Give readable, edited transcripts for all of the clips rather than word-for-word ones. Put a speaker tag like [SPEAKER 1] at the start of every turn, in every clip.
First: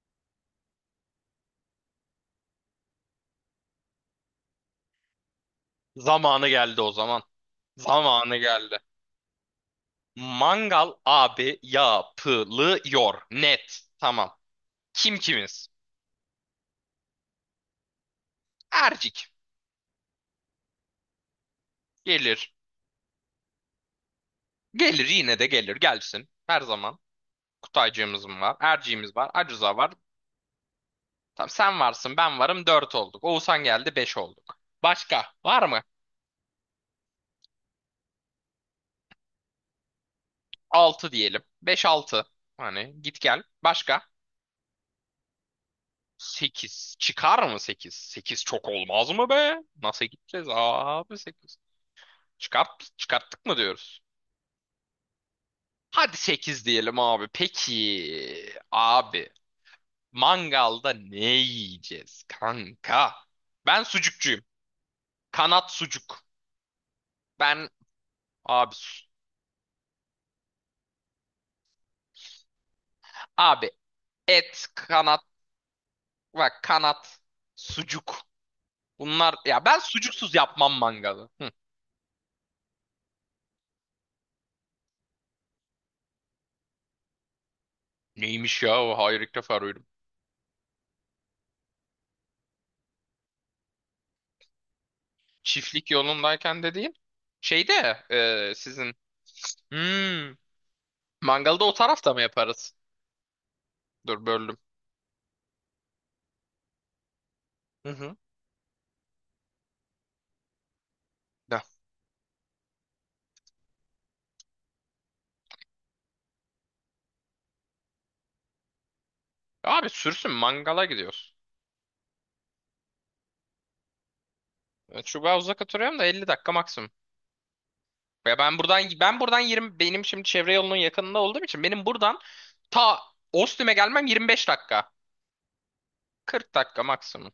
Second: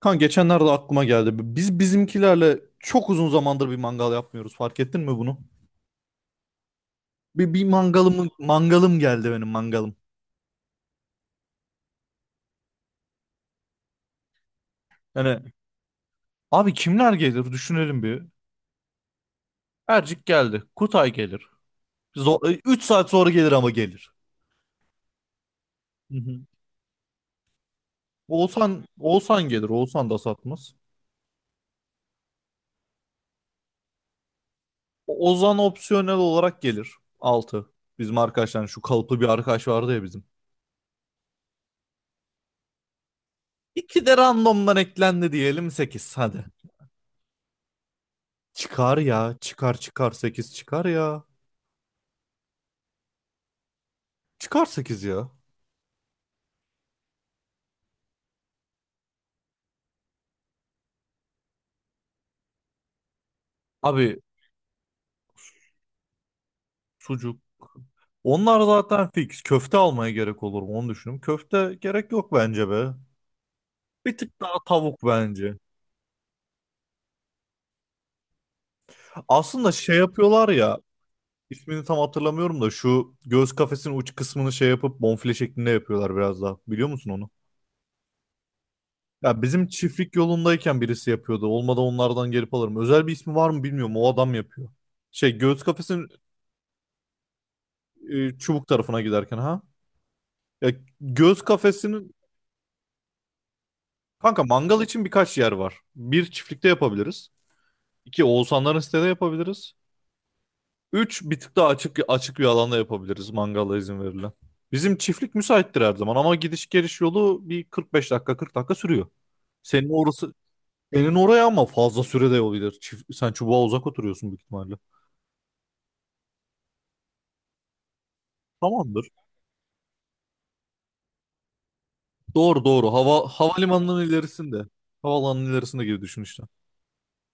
[SPEAKER 1] Kan geçenlerde aklıma geldi. Biz bizimkilerle çok uzun zamandır bir mangal yapmıyoruz. Fark ettin mi bunu?
[SPEAKER 2] Zamanı geldi o zaman.
[SPEAKER 1] Bir mangalım
[SPEAKER 2] Zamanı geldi.
[SPEAKER 1] mangalım geldi benim mangalım.
[SPEAKER 2] Mangal abi yapılıyor. Net. Tamam. Kim
[SPEAKER 1] Yani
[SPEAKER 2] kimiz?
[SPEAKER 1] abi kimler gelir düşünelim bir.
[SPEAKER 2] Ercik.
[SPEAKER 1] Ercik geldi. Kutay gelir. Zor,
[SPEAKER 2] Gelir.
[SPEAKER 1] 3 saat sonra gelir ama gelir.
[SPEAKER 2] Gelir yine de gelir.
[SPEAKER 1] Hı
[SPEAKER 2] Gelsin.
[SPEAKER 1] hı.
[SPEAKER 2] Her zaman. Kutaycığımız mı var?
[SPEAKER 1] Oğuzhan
[SPEAKER 2] Erciğimiz var.
[SPEAKER 1] Oğuzhan gelir.
[SPEAKER 2] Acuza var.
[SPEAKER 1] Oğuzhan da satmaz.
[SPEAKER 2] Tamam sen varsın ben varım. Dört olduk. Oğuzhan geldi. Beş olduk. Başka
[SPEAKER 1] Ozan
[SPEAKER 2] var mı?
[SPEAKER 1] opsiyonel olarak gelir. 6. Bizim arkadaşlar şu kalıplı bir arkadaş vardı ya bizim.
[SPEAKER 2] Altı diyelim. Beş altı. Hani git gel. Başka?
[SPEAKER 1] İki de randomdan eklendi diyelim sekiz, hadi.
[SPEAKER 2] Sekiz. Çıkar mı sekiz? Sekiz çok
[SPEAKER 1] Çıkar
[SPEAKER 2] olmaz mı
[SPEAKER 1] ya,
[SPEAKER 2] be?
[SPEAKER 1] çıkar
[SPEAKER 2] Nasıl
[SPEAKER 1] çıkar
[SPEAKER 2] gideceğiz
[SPEAKER 1] 8 çıkar
[SPEAKER 2] abi
[SPEAKER 1] ya.
[SPEAKER 2] sekiz? Çıkart, çıkarttık mı diyoruz?
[SPEAKER 1] Çıkar 8 ya.
[SPEAKER 2] Hadi 8 diyelim abi. Peki abi mangalda ne yiyeceğiz kanka? Ben
[SPEAKER 1] Abi
[SPEAKER 2] sucukçuyum. Kanat sucuk.
[SPEAKER 1] sucuk.
[SPEAKER 2] Ben
[SPEAKER 1] Onlar
[SPEAKER 2] abi
[SPEAKER 1] zaten fix. Köfte almaya gerek olur mu onu düşündüm. Köfte gerek yok bence be.
[SPEAKER 2] abi
[SPEAKER 1] Bir tık
[SPEAKER 2] et
[SPEAKER 1] daha tavuk
[SPEAKER 2] kanat
[SPEAKER 1] bence.
[SPEAKER 2] bak kanat sucuk. Bunlar ya
[SPEAKER 1] Aslında
[SPEAKER 2] ben
[SPEAKER 1] şey
[SPEAKER 2] sucuksuz
[SPEAKER 1] yapıyorlar
[SPEAKER 2] yapmam
[SPEAKER 1] ya.
[SPEAKER 2] mangalı. Hı.
[SPEAKER 1] İsmini tam hatırlamıyorum da şu göğüs kafesinin uç kısmını şey yapıp bonfile şeklinde yapıyorlar biraz daha. Biliyor musun onu?
[SPEAKER 2] Neymiş ya o hayır ilk
[SPEAKER 1] Ya
[SPEAKER 2] defa
[SPEAKER 1] bizim
[SPEAKER 2] duydum.
[SPEAKER 1] çiftlik yolundayken birisi yapıyordu. Olmadı onlardan gelip alırım. Özel bir ismi var mı bilmiyorum. O adam yapıyor. Şey göğüs
[SPEAKER 2] Çiftlik
[SPEAKER 1] kafesinin
[SPEAKER 2] yolundayken dediğin şeyde
[SPEAKER 1] çubuk
[SPEAKER 2] sizin
[SPEAKER 1] tarafına giderken ha.
[SPEAKER 2] hmm,
[SPEAKER 1] Ya göğüs
[SPEAKER 2] mangalda o tarafta
[SPEAKER 1] kafesinin
[SPEAKER 2] mı yaparız? Dur
[SPEAKER 1] kanka
[SPEAKER 2] böldüm.
[SPEAKER 1] mangal için birkaç yer var. Bir, çiftlikte yapabiliriz.
[SPEAKER 2] Hı hı.
[SPEAKER 1] İki, Oğuzhanların sitede yapabiliriz. Üç, bir tık daha açık bir alanda yapabiliriz, mangala izin verilen. Bizim çiftlik müsaittir her zaman, ama gidiş geliş yolu bir 45 dakika 40 dakika sürüyor. Senin
[SPEAKER 2] Abi sürsün
[SPEAKER 1] orası,
[SPEAKER 2] mangala
[SPEAKER 1] senin
[SPEAKER 2] gidiyoruz.
[SPEAKER 1] oraya ama fazla sürede yol gider. Sen çubuğa uzak oturuyorsun büyük ihtimalle.
[SPEAKER 2] Çubuğa uzak oturuyorum da 50 dakika maksimum. Ya ben buradan
[SPEAKER 1] Tamamdır.
[SPEAKER 2] 20 benim şimdi çevre yolunun yakınında olduğum için benim buradan
[SPEAKER 1] Doğru doğru.
[SPEAKER 2] ta Ostim'e
[SPEAKER 1] Havalimanının
[SPEAKER 2] gelmem 25
[SPEAKER 1] ilerisinde.
[SPEAKER 2] dakika.
[SPEAKER 1] Havaalanının ilerisinde gibi düşün işte.
[SPEAKER 2] 40 dakika maksimum.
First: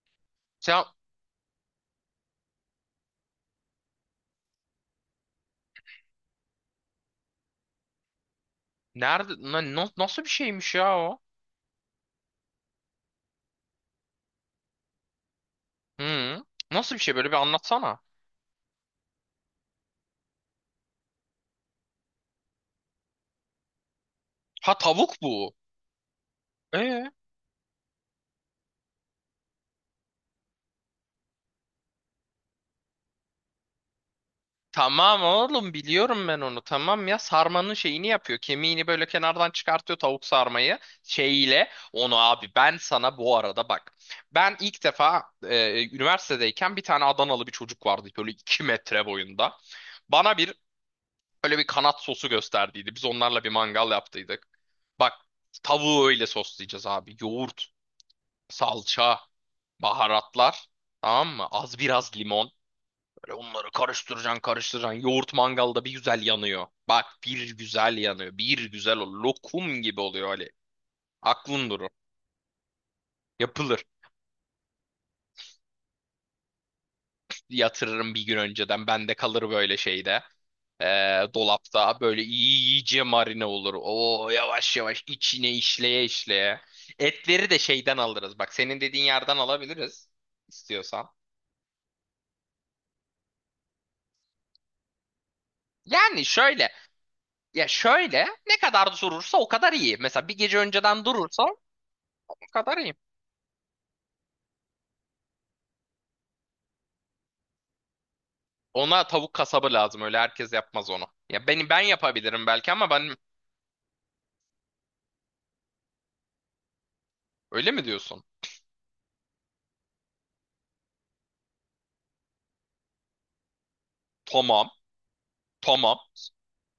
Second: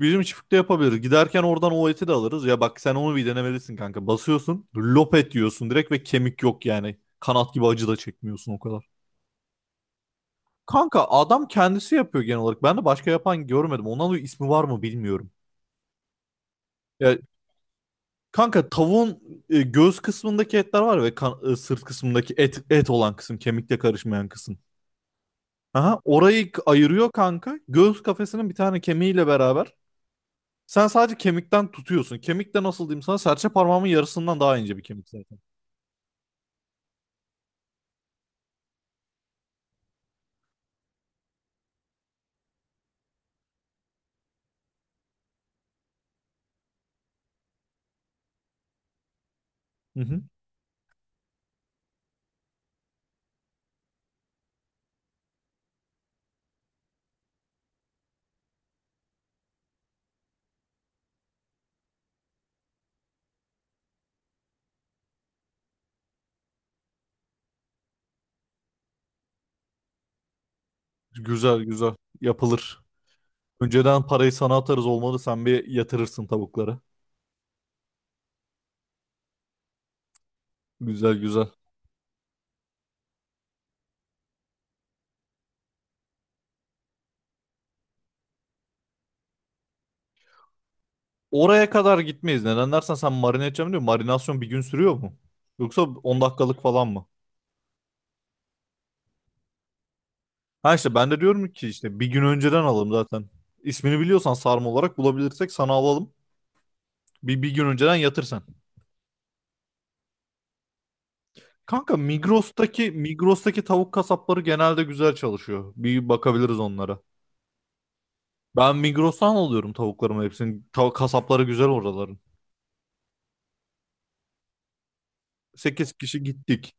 [SPEAKER 1] Bizim çiftlikte
[SPEAKER 2] Sen
[SPEAKER 1] yapabiliriz. Giderken oradan o eti de alırız. Ya bak, sen onu bir denemelisin kanka. Basıyorsun, lop et diyorsun direkt ve kemik yok yani. Kanat gibi acı da çekmiyorsun o kadar.
[SPEAKER 2] nerede nasıl bir şeymiş ya
[SPEAKER 1] Kanka,
[SPEAKER 2] o?
[SPEAKER 1] adam kendisi yapıyor genel olarak. Ben de başka yapan görmedim. Ondan dolayı ismi var mı bilmiyorum.
[SPEAKER 2] Hı. Nasıl bir şey
[SPEAKER 1] Ya
[SPEAKER 2] böyle bir anlatsana.
[SPEAKER 1] kanka, tavuğun göğüs kısmındaki etler var ve sırt kısmındaki et olan kısım, kemikle karışmayan kısım.
[SPEAKER 2] Ha tavuk bu.
[SPEAKER 1] Aha, orayı
[SPEAKER 2] E?
[SPEAKER 1] ayırıyor kanka. Göğüs kafesinin bir tane kemiğiyle beraber sen sadece kemikten tutuyorsun. Kemik de nasıl diyeyim sana? Serçe parmağımın yarısından daha ince bir kemik
[SPEAKER 2] Tamam
[SPEAKER 1] zaten.
[SPEAKER 2] oğlum biliyorum ben onu tamam ya sarmanın şeyini yapıyor kemiğini böyle kenardan çıkartıyor tavuk sarmayı şeyiyle onu abi ben sana bu arada bak ben ilk defa üniversitedeyken bir tane Adanalı bir çocuk vardı böyle 2 metre boyunda
[SPEAKER 1] Hı hı.
[SPEAKER 2] bana bir böyle bir kanat sosu gösterdiydi biz onlarla bir mangal yaptıydık bak tavuğu öyle soslayacağız abi yoğurt salça baharatlar tamam mı az biraz limon Böyle onları karıştıracaksın karıştıracaksın. Yoğurt mangalda bir güzel yanıyor. Bak bir güzel yanıyor. Bir güzel o lokum gibi oluyor Ali.
[SPEAKER 1] Güzel
[SPEAKER 2] Aklın durur.
[SPEAKER 1] güzel. Yapılır.
[SPEAKER 2] Yapılır.
[SPEAKER 1] Önceden parayı sana atarız, olmadı. Sen bir yatırırsın tavuklara.
[SPEAKER 2] Yatırırım bir gün önceden. Bende kalır böyle şeyde.
[SPEAKER 1] Güzel güzel.
[SPEAKER 2] Dolapta böyle iyice marine olur. O yavaş yavaş içine işleye işleye. Etleri de şeyden alırız. Bak senin dediğin yerden alabiliriz istiyorsan.
[SPEAKER 1] Oraya kadar gitmeyiz. Neden dersen, sen marine edeceğim diyor. Marinasyon bir gün sürüyor mu? Yoksa 10
[SPEAKER 2] Yani
[SPEAKER 1] dakikalık
[SPEAKER 2] şöyle
[SPEAKER 1] falan mı?
[SPEAKER 2] ya şöyle ne kadar durursa o kadar iyi. Mesela bir gece
[SPEAKER 1] Ha işte,
[SPEAKER 2] önceden
[SPEAKER 1] ben de
[SPEAKER 2] durursa
[SPEAKER 1] diyorum ki işte bir gün
[SPEAKER 2] o
[SPEAKER 1] önceden
[SPEAKER 2] kadar
[SPEAKER 1] alalım
[SPEAKER 2] iyi.
[SPEAKER 1] zaten. İsmini biliyorsan sarma olarak bulabilirsek sana alalım. Bir gün önceden yatırsan.
[SPEAKER 2] Ona tavuk kasabı lazım. Öyle herkes yapmaz onu. Ya beni ben
[SPEAKER 1] Kanka
[SPEAKER 2] yapabilirim belki
[SPEAKER 1] Migros'taki
[SPEAKER 2] ama ben
[SPEAKER 1] Migros'taki tavuk kasapları genelde güzel çalışıyor. Bir bakabiliriz onlara.
[SPEAKER 2] öyle mi diyorsun?
[SPEAKER 1] Ben Migros'tan alıyorum tavuklarımı hepsini. Kasapları güzel oraların.
[SPEAKER 2] Tamam.
[SPEAKER 1] Sekiz
[SPEAKER 2] Tamam.
[SPEAKER 1] kişi gittik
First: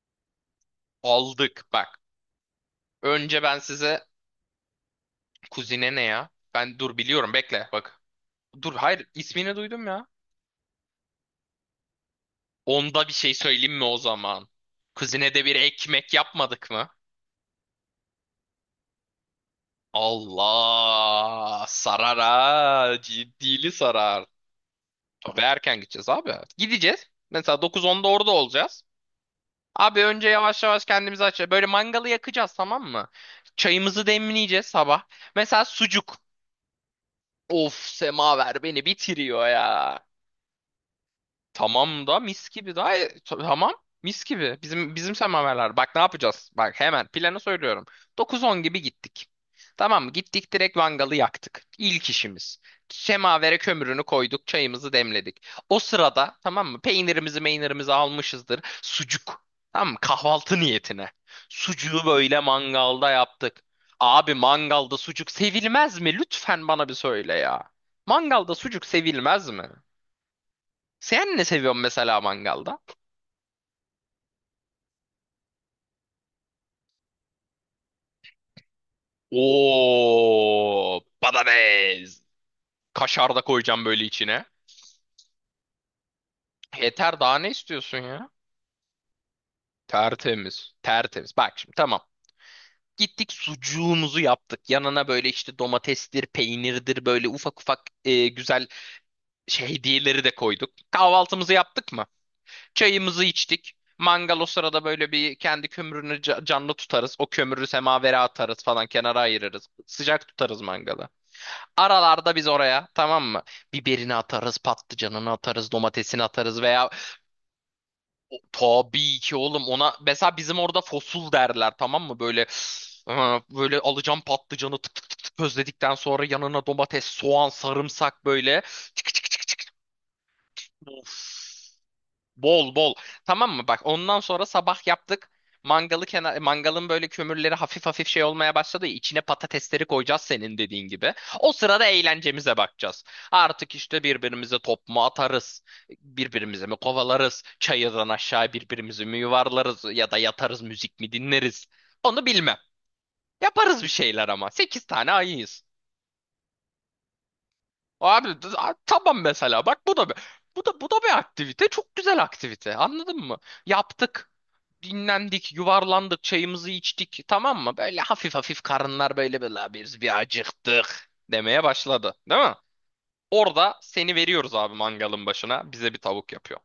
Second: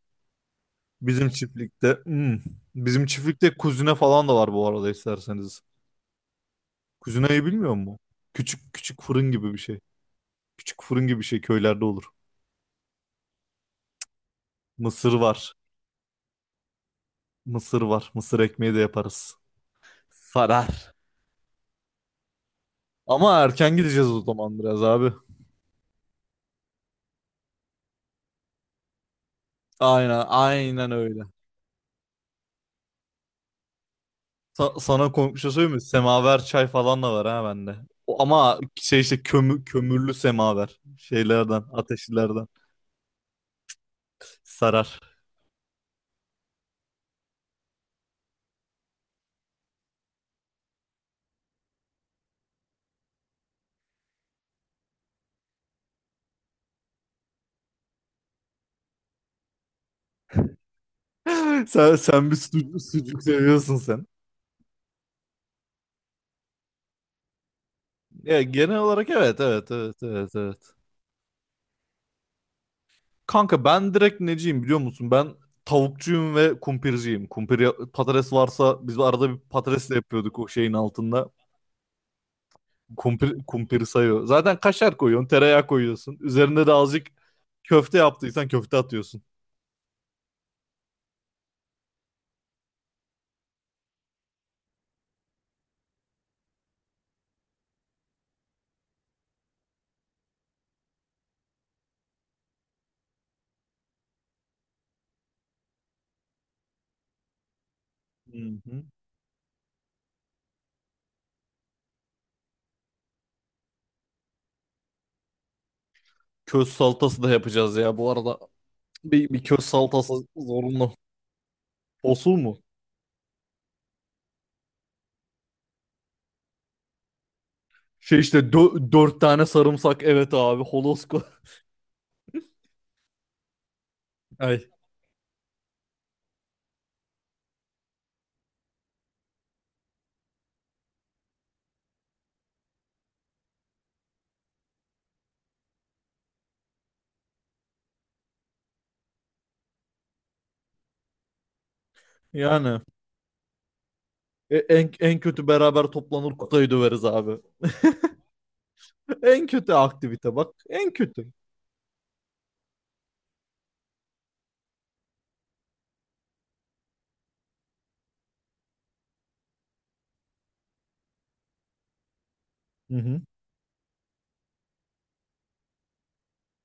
[SPEAKER 1] bizim
[SPEAKER 2] Aldık
[SPEAKER 1] çiftlikte.
[SPEAKER 2] bak.
[SPEAKER 1] Hmm. Bizim
[SPEAKER 2] Önce
[SPEAKER 1] çiftlikte
[SPEAKER 2] ben
[SPEAKER 1] kuzine
[SPEAKER 2] size
[SPEAKER 1] falan da var bu arada, isterseniz.
[SPEAKER 2] kuzine ne ya? Ben dur biliyorum
[SPEAKER 1] Kuzinayı
[SPEAKER 2] bekle
[SPEAKER 1] bilmiyor mu?
[SPEAKER 2] bak.
[SPEAKER 1] Küçük
[SPEAKER 2] Dur
[SPEAKER 1] küçük
[SPEAKER 2] hayır
[SPEAKER 1] fırın gibi
[SPEAKER 2] ismini
[SPEAKER 1] bir şey.
[SPEAKER 2] duydum ya.
[SPEAKER 1] Küçük fırın gibi bir şey, köylerde olur.
[SPEAKER 2] Onda bir şey söyleyeyim mi o zaman?
[SPEAKER 1] Mısır
[SPEAKER 2] Kuzine de
[SPEAKER 1] var.
[SPEAKER 2] bir ekmek yapmadık mı?
[SPEAKER 1] Mısır var. Mısır ekmeği de yaparız. Sarar.
[SPEAKER 2] Allah sarar ha
[SPEAKER 1] Ama
[SPEAKER 2] ciddili
[SPEAKER 1] erken gideceğiz o
[SPEAKER 2] sarar.
[SPEAKER 1] zaman biraz abi.
[SPEAKER 2] Ve erken gideceğiz abi. Gideceğiz. Mesela 9-10'da orada olacağız. Abi
[SPEAKER 1] Aynen,
[SPEAKER 2] önce yavaş yavaş
[SPEAKER 1] aynen öyle.
[SPEAKER 2] kendimizi aç. Böyle mangalı yakacağız tamam mı? Çayımızı demleyeceğiz sabah.
[SPEAKER 1] Sana komik bir şey
[SPEAKER 2] Mesela
[SPEAKER 1] söyleyeyim mi?
[SPEAKER 2] sucuk.
[SPEAKER 1] Semaver çay falan da var ha
[SPEAKER 2] Of
[SPEAKER 1] bende. Ama
[SPEAKER 2] semaver beni
[SPEAKER 1] şey işte
[SPEAKER 2] bitiriyor ya.
[SPEAKER 1] kömürlü semaver. Şeylerden,
[SPEAKER 2] Tamam da
[SPEAKER 1] ateşlilerden.
[SPEAKER 2] mis gibi daha tamam mis gibi. Bizim
[SPEAKER 1] Sarar.
[SPEAKER 2] bizim semaverler. Bak ne yapacağız? Bak hemen planı söylüyorum. 9-10 gibi gittik. Tamam mı? Gittik direkt mangalı yaktık. İlk işimiz. Semavere kömürünü koyduk, çayımızı demledik. O sırada tamam mı? Peynirimizi, meynirimizi almışızdır. Sucuk. Tamam mı? Kahvaltı niyetine.
[SPEAKER 1] Sen,
[SPEAKER 2] Sucuğu
[SPEAKER 1] sen bir
[SPEAKER 2] böyle
[SPEAKER 1] sucuk,
[SPEAKER 2] mangalda
[SPEAKER 1] sucuk
[SPEAKER 2] yaptık.
[SPEAKER 1] seviyorsun sen.
[SPEAKER 2] Abi mangalda sucuk sevilmez mi? Lütfen bana bir söyle ya.
[SPEAKER 1] Ya
[SPEAKER 2] Mangalda
[SPEAKER 1] genel
[SPEAKER 2] sucuk
[SPEAKER 1] olarak evet,
[SPEAKER 2] sevilmez mi?
[SPEAKER 1] evet, evet, evet, evet.
[SPEAKER 2] Sen ne seviyorsun mesela mangalda?
[SPEAKER 1] Kanka ben direkt neciyim biliyor musun? Ben tavukçuyum ve kumpirciyim. Patates varsa biz arada bir patates de yapıyorduk o şeyin
[SPEAKER 2] Oo,
[SPEAKER 1] altında.
[SPEAKER 2] badabez.
[SPEAKER 1] Kumpir,
[SPEAKER 2] Kaşar da
[SPEAKER 1] kumpiri
[SPEAKER 2] koyacağım böyle
[SPEAKER 1] sayıyor.
[SPEAKER 2] içine.
[SPEAKER 1] Zaten kaşar koyuyorsun, tereyağı koyuyorsun. Üzerine de azıcık
[SPEAKER 2] Yeter daha ne
[SPEAKER 1] köfte
[SPEAKER 2] istiyorsun ya?
[SPEAKER 1] yaptıysan köfte atıyorsun.
[SPEAKER 2] Tertemiz. Tertemiz. Bak şimdi tamam. Gittik sucuğumuzu yaptık. Yanına böyle işte domatestir, peynirdir böyle ufak ufak güzel şey hediyeleri de koyduk. Kahvaltımızı yaptık mı? Çayımızı içtik. Mangal o sırada böyle bir kendi kömürünü canlı tutarız. O kömürü semavere
[SPEAKER 1] Hı
[SPEAKER 2] atarız
[SPEAKER 1] hı.
[SPEAKER 2] falan kenara ayırırız. Sıcak tutarız mangalı. Aralarda biz oraya tamam mı? Biberini atarız, patlıcanını atarız, domatesini atarız
[SPEAKER 1] Köz
[SPEAKER 2] veya
[SPEAKER 1] salatası da yapacağız ya bu arada.
[SPEAKER 2] tabii
[SPEAKER 1] Bir,
[SPEAKER 2] ki
[SPEAKER 1] bir
[SPEAKER 2] oğlum
[SPEAKER 1] köz
[SPEAKER 2] ona
[SPEAKER 1] salatası
[SPEAKER 2] mesela bizim orada
[SPEAKER 1] zorunlu.
[SPEAKER 2] fosul derler tamam mı?
[SPEAKER 1] Osul
[SPEAKER 2] Böyle
[SPEAKER 1] mu?
[SPEAKER 2] böyle alacağım patlıcanı tık tık tık tık közledikten sonra yanına domates, soğan,
[SPEAKER 1] Şey
[SPEAKER 2] sarımsak
[SPEAKER 1] işte
[SPEAKER 2] böyle çık
[SPEAKER 1] dört
[SPEAKER 2] çık
[SPEAKER 1] tane
[SPEAKER 2] çık çık.
[SPEAKER 1] sarımsak, evet abi,
[SPEAKER 2] Of.
[SPEAKER 1] holosko.
[SPEAKER 2] Bol bol. Tamam mı? Bak ondan sonra
[SPEAKER 1] Ay
[SPEAKER 2] sabah yaptık. Mangalı kenar, mangalın böyle kömürleri hafif hafif şey olmaya başladı. Ya, İçine patatesleri koyacağız senin dediğin gibi. O sırada eğlencemize bakacağız. Artık işte birbirimize top mu atarız? Birbirimize mi kovalarız? Çayırdan aşağı birbirimizi mi yuvarlarız? Ya da yatarız müzik mi dinleriz? Onu bilmem.
[SPEAKER 1] yani
[SPEAKER 2] Yaparız bir şeyler ama.
[SPEAKER 1] E-
[SPEAKER 2] Sekiz
[SPEAKER 1] en,
[SPEAKER 2] tane
[SPEAKER 1] en kötü
[SPEAKER 2] ayıyız.
[SPEAKER 1] beraber toplanır Kutay'ı döveriz abi.
[SPEAKER 2] Abi tamam
[SPEAKER 1] En
[SPEAKER 2] mesela
[SPEAKER 1] kötü
[SPEAKER 2] bak
[SPEAKER 1] aktivite bak.
[SPEAKER 2] bu da bu
[SPEAKER 1] En
[SPEAKER 2] da bir
[SPEAKER 1] kötü.
[SPEAKER 2] aktivite. Çok güzel aktivite. Anladın mı? Yaptık. Dinlendik, yuvarlandık, çayımızı içtik. Tamam mı? Böyle hafif hafif karınlar böyle böyle "La biz bir acıktık demeye başladı. Değil mi?
[SPEAKER 1] Hı hı.
[SPEAKER 2] Orada seni veriyoruz abi mangalın başına. Bize bir tavuk yapıyor.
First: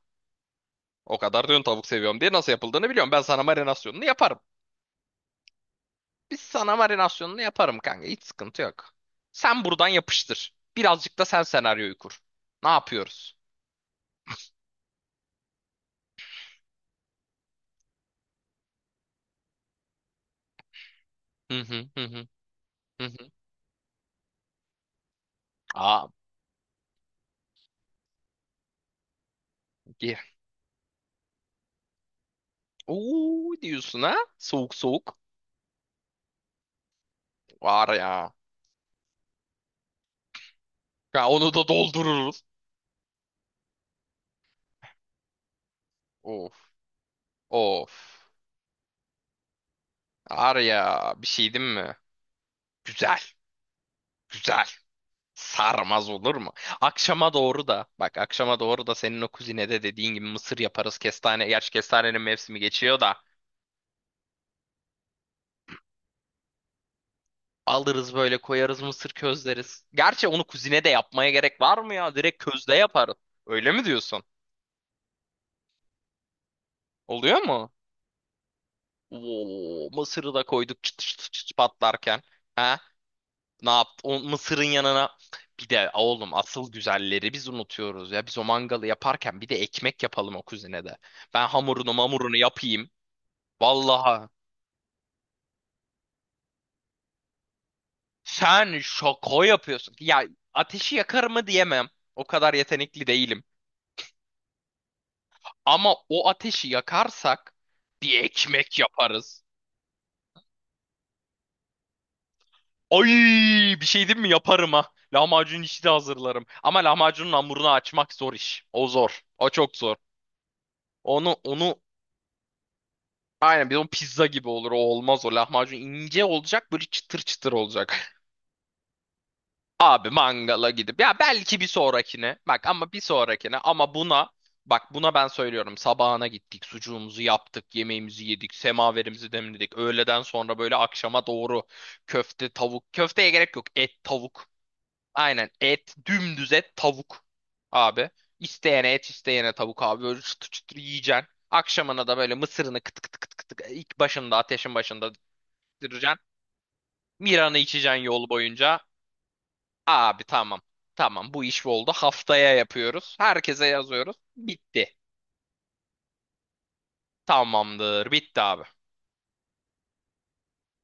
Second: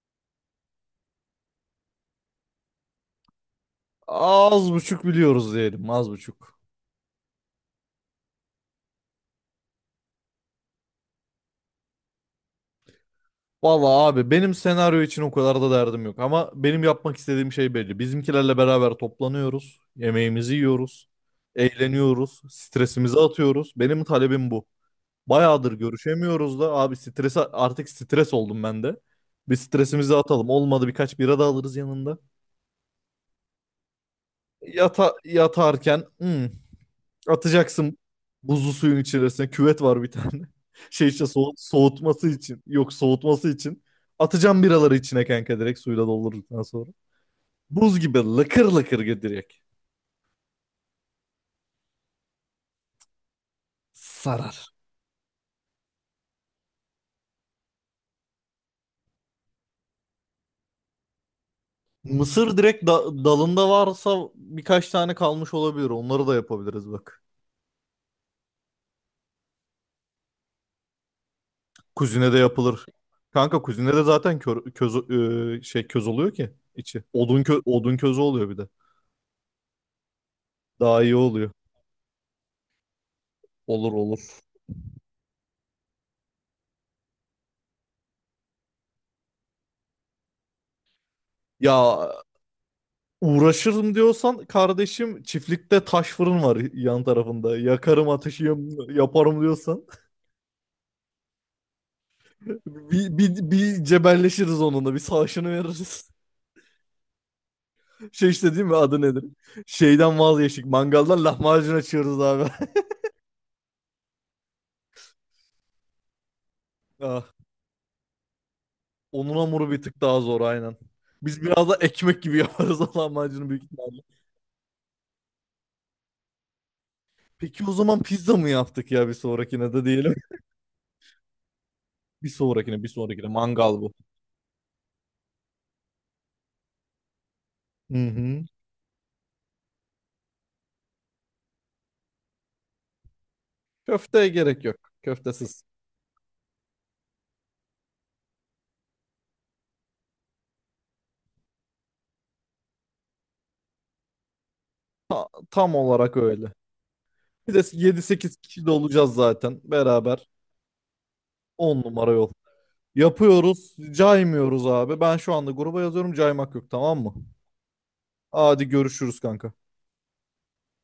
[SPEAKER 2] O kadar diyorsun tavuk seviyorum diye nasıl yapıldığını biliyorum. Ben sana marinasyonunu yaparım.
[SPEAKER 1] Az buçuk biliyoruz diyelim. Az
[SPEAKER 2] Biz
[SPEAKER 1] buçuk.
[SPEAKER 2] sana marinasyonunu yaparım kanka. Hiç sıkıntı yok. Sen buradan yapıştır. Birazcık da sen senaryoyu kur. Ne yapıyoruz?
[SPEAKER 1] Valla abi, benim senaryo için o kadar da derdim yok. Ama benim yapmak istediğim şey belli. Bizimkilerle beraber toplanıyoruz. Yemeğimizi yiyoruz.
[SPEAKER 2] Hı hı hı hı
[SPEAKER 1] Eğleniyoruz.
[SPEAKER 2] hı
[SPEAKER 1] Stresimizi
[SPEAKER 2] hı.
[SPEAKER 1] atıyoruz. Benim talebim bu. Bayağıdır
[SPEAKER 2] Aa,
[SPEAKER 1] görüşemiyoruz da abi, strese, artık stres oldum ben de. Bir stresimizi
[SPEAKER 2] ye.
[SPEAKER 1] atalım. Olmadı birkaç bira da alırız yanında.
[SPEAKER 2] Oo diyorsun ha? Soğuk soğuk.
[SPEAKER 1] Yatarken "Hmm,
[SPEAKER 2] Var
[SPEAKER 1] atacaksın
[SPEAKER 2] ya.
[SPEAKER 1] buzlu suyun içerisine." Küvet var bir tane. Şey işte
[SPEAKER 2] Ya onu da
[SPEAKER 1] soğutması
[SPEAKER 2] doldururuz.
[SPEAKER 1] için. Yok, soğutması için. Atacağım biraları içine kanka, direkt suyla
[SPEAKER 2] Of.
[SPEAKER 1] doldurduktan sonra. Buz gibi
[SPEAKER 2] Of.
[SPEAKER 1] lıkır lıkır gidirecek.
[SPEAKER 2] Var ya bir şey değil mi? Güzel. Güzel.
[SPEAKER 1] Sarar.
[SPEAKER 2] Sarmaz olur mu? Akşama doğru da bak akşama doğru da senin o kuzinede dediğin gibi mısır yaparız. Kestane. Gerçi kestanenin
[SPEAKER 1] Mısır
[SPEAKER 2] mevsimi
[SPEAKER 1] direkt
[SPEAKER 2] geçiyor da.
[SPEAKER 1] dalında varsa birkaç tane kalmış olabilir. Onları da yapabiliriz bak.
[SPEAKER 2] Alırız böyle koyarız mısır közleriz. Gerçi onu kuzine de yapmaya gerek var mı ya?
[SPEAKER 1] Kuzine de
[SPEAKER 2] Direkt közde
[SPEAKER 1] yapılır.
[SPEAKER 2] yaparız.
[SPEAKER 1] Kanka
[SPEAKER 2] Öyle mi
[SPEAKER 1] kuzine de
[SPEAKER 2] diyorsun?
[SPEAKER 1] zaten köz, köz oluyor ki içi.
[SPEAKER 2] Oluyor mu?
[SPEAKER 1] Odun közü oluyor bir de.
[SPEAKER 2] Oo, mısırı da koyduk çıt
[SPEAKER 1] Daha iyi
[SPEAKER 2] çıt çıt
[SPEAKER 1] oluyor.
[SPEAKER 2] çıt patlarken. Ha? Ne
[SPEAKER 1] Olur
[SPEAKER 2] yaptı? O
[SPEAKER 1] olur.
[SPEAKER 2] mısırın yanına bir de oğlum asıl güzelleri biz unutuyoruz ya. Biz o mangalı yaparken bir de ekmek yapalım o kuzinede. Ben hamurunu
[SPEAKER 1] Ya
[SPEAKER 2] mamurunu yapayım.
[SPEAKER 1] uğraşırım
[SPEAKER 2] Vallahi
[SPEAKER 1] diyorsan kardeşim, çiftlikte taş fırın var yan tarafında. Yakarım ateşim,
[SPEAKER 2] sen
[SPEAKER 1] yaparım
[SPEAKER 2] şoko
[SPEAKER 1] diyorsan
[SPEAKER 2] yapıyorsun. Ya ateşi yakar mı diyemem. O kadar yetenekli
[SPEAKER 1] bir,
[SPEAKER 2] değilim.
[SPEAKER 1] bir, bir cebelleşiriz onunla, bir savaşını
[SPEAKER 2] Ama
[SPEAKER 1] veririz.
[SPEAKER 2] o ateşi yakarsak bir
[SPEAKER 1] Şey işte, değil mi,
[SPEAKER 2] ekmek
[SPEAKER 1] adı nedir?
[SPEAKER 2] yaparız.
[SPEAKER 1] Şeyden vazgeçtik, mangaldan lahmacun açıyoruz abi.
[SPEAKER 2] Ay bir şey diyeyim mi yaparım ha. Lahmacun işi de hazırlarım. Ama
[SPEAKER 1] Ah,
[SPEAKER 2] lahmacunun hamurunu açmak zor iş. O zor.
[SPEAKER 1] onun
[SPEAKER 2] O
[SPEAKER 1] hamuru
[SPEAKER 2] çok
[SPEAKER 1] bir
[SPEAKER 2] zor.
[SPEAKER 1] tık daha zor aynen.
[SPEAKER 2] Onu
[SPEAKER 1] Biz biraz da
[SPEAKER 2] onu
[SPEAKER 1] ekmek gibi yaparız lahmacunu büyük
[SPEAKER 2] aynen bir de o
[SPEAKER 1] ihtimalle.
[SPEAKER 2] pizza gibi olur. O olmaz o lahmacun ince olacak böyle çıtır çıtır
[SPEAKER 1] Peki o zaman
[SPEAKER 2] olacak.
[SPEAKER 1] pizza mı yaptık ya, bir sonrakine de
[SPEAKER 2] Abi
[SPEAKER 1] diyelim.
[SPEAKER 2] mangala gidip ya belki bir
[SPEAKER 1] Bir
[SPEAKER 2] sonrakine. Bak
[SPEAKER 1] sonrakine bir
[SPEAKER 2] ama bir
[SPEAKER 1] sonrakine
[SPEAKER 2] sonrakine
[SPEAKER 1] mangal bu.
[SPEAKER 2] ama buna bak buna ben söylüyorum. Sabahına gittik, sucuğumuzu yaptık,
[SPEAKER 1] Hı
[SPEAKER 2] yemeğimizi
[SPEAKER 1] hı.
[SPEAKER 2] yedik, semaverimizi demledik. Öğleden sonra böyle akşama doğru köfte, tavuk. Köfteye gerek yok. Et,
[SPEAKER 1] Köfteye
[SPEAKER 2] tavuk.
[SPEAKER 1] gerek yok.
[SPEAKER 2] Aynen
[SPEAKER 1] Köftesiz.
[SPEAKER 2] et dümdüz et tavuk abi. İsteyene et isteyene tavuk abi böyle çıtır çıtır yiyeceksin. Akşamına da böyle mısırını kıt kıt kıt kıt kıt ilk başında ateşin başında
[SPEAKER 1] Tam olarak
[SPEAKER 2] diracaksın.
[SPEAKER 1] öyle. Bir
[SPEAKER 2] Miran'ı
[SPEAKER 1] de
[SPEAKER 2] içeceksin yol
[SPEAKER 1] 7-8 kişi de
[SPEAKER 2] boyunca.
[SPEAKER 1] olacağız zaten
[SPEAKER 2] Abi
[SPEAKER 1] beraber.
[SPEAKER 2] tamam tamam bu iş
[SPEAKER 1] 10
[SPEAKER 2] oldu
[SPEAKER 1] numara yol.
[SPEAKER 2] haftaya yapıyoruz. Herkese
[SPEAKER 1] Yapıyoruz,
[SPEAKER 2] yazıyoruz.
[SPEAKER 1] caymıyoruz
[SPEAKER 2] Bitti.
[SPEAKER 1] abi. Ben şu anda gruba yazıyorum, caymak yok, tamam mı?
[SPEAKER 2] Tamamdır bitti abi.
[SPEAKER 1] Hadi görüşürüz kanka.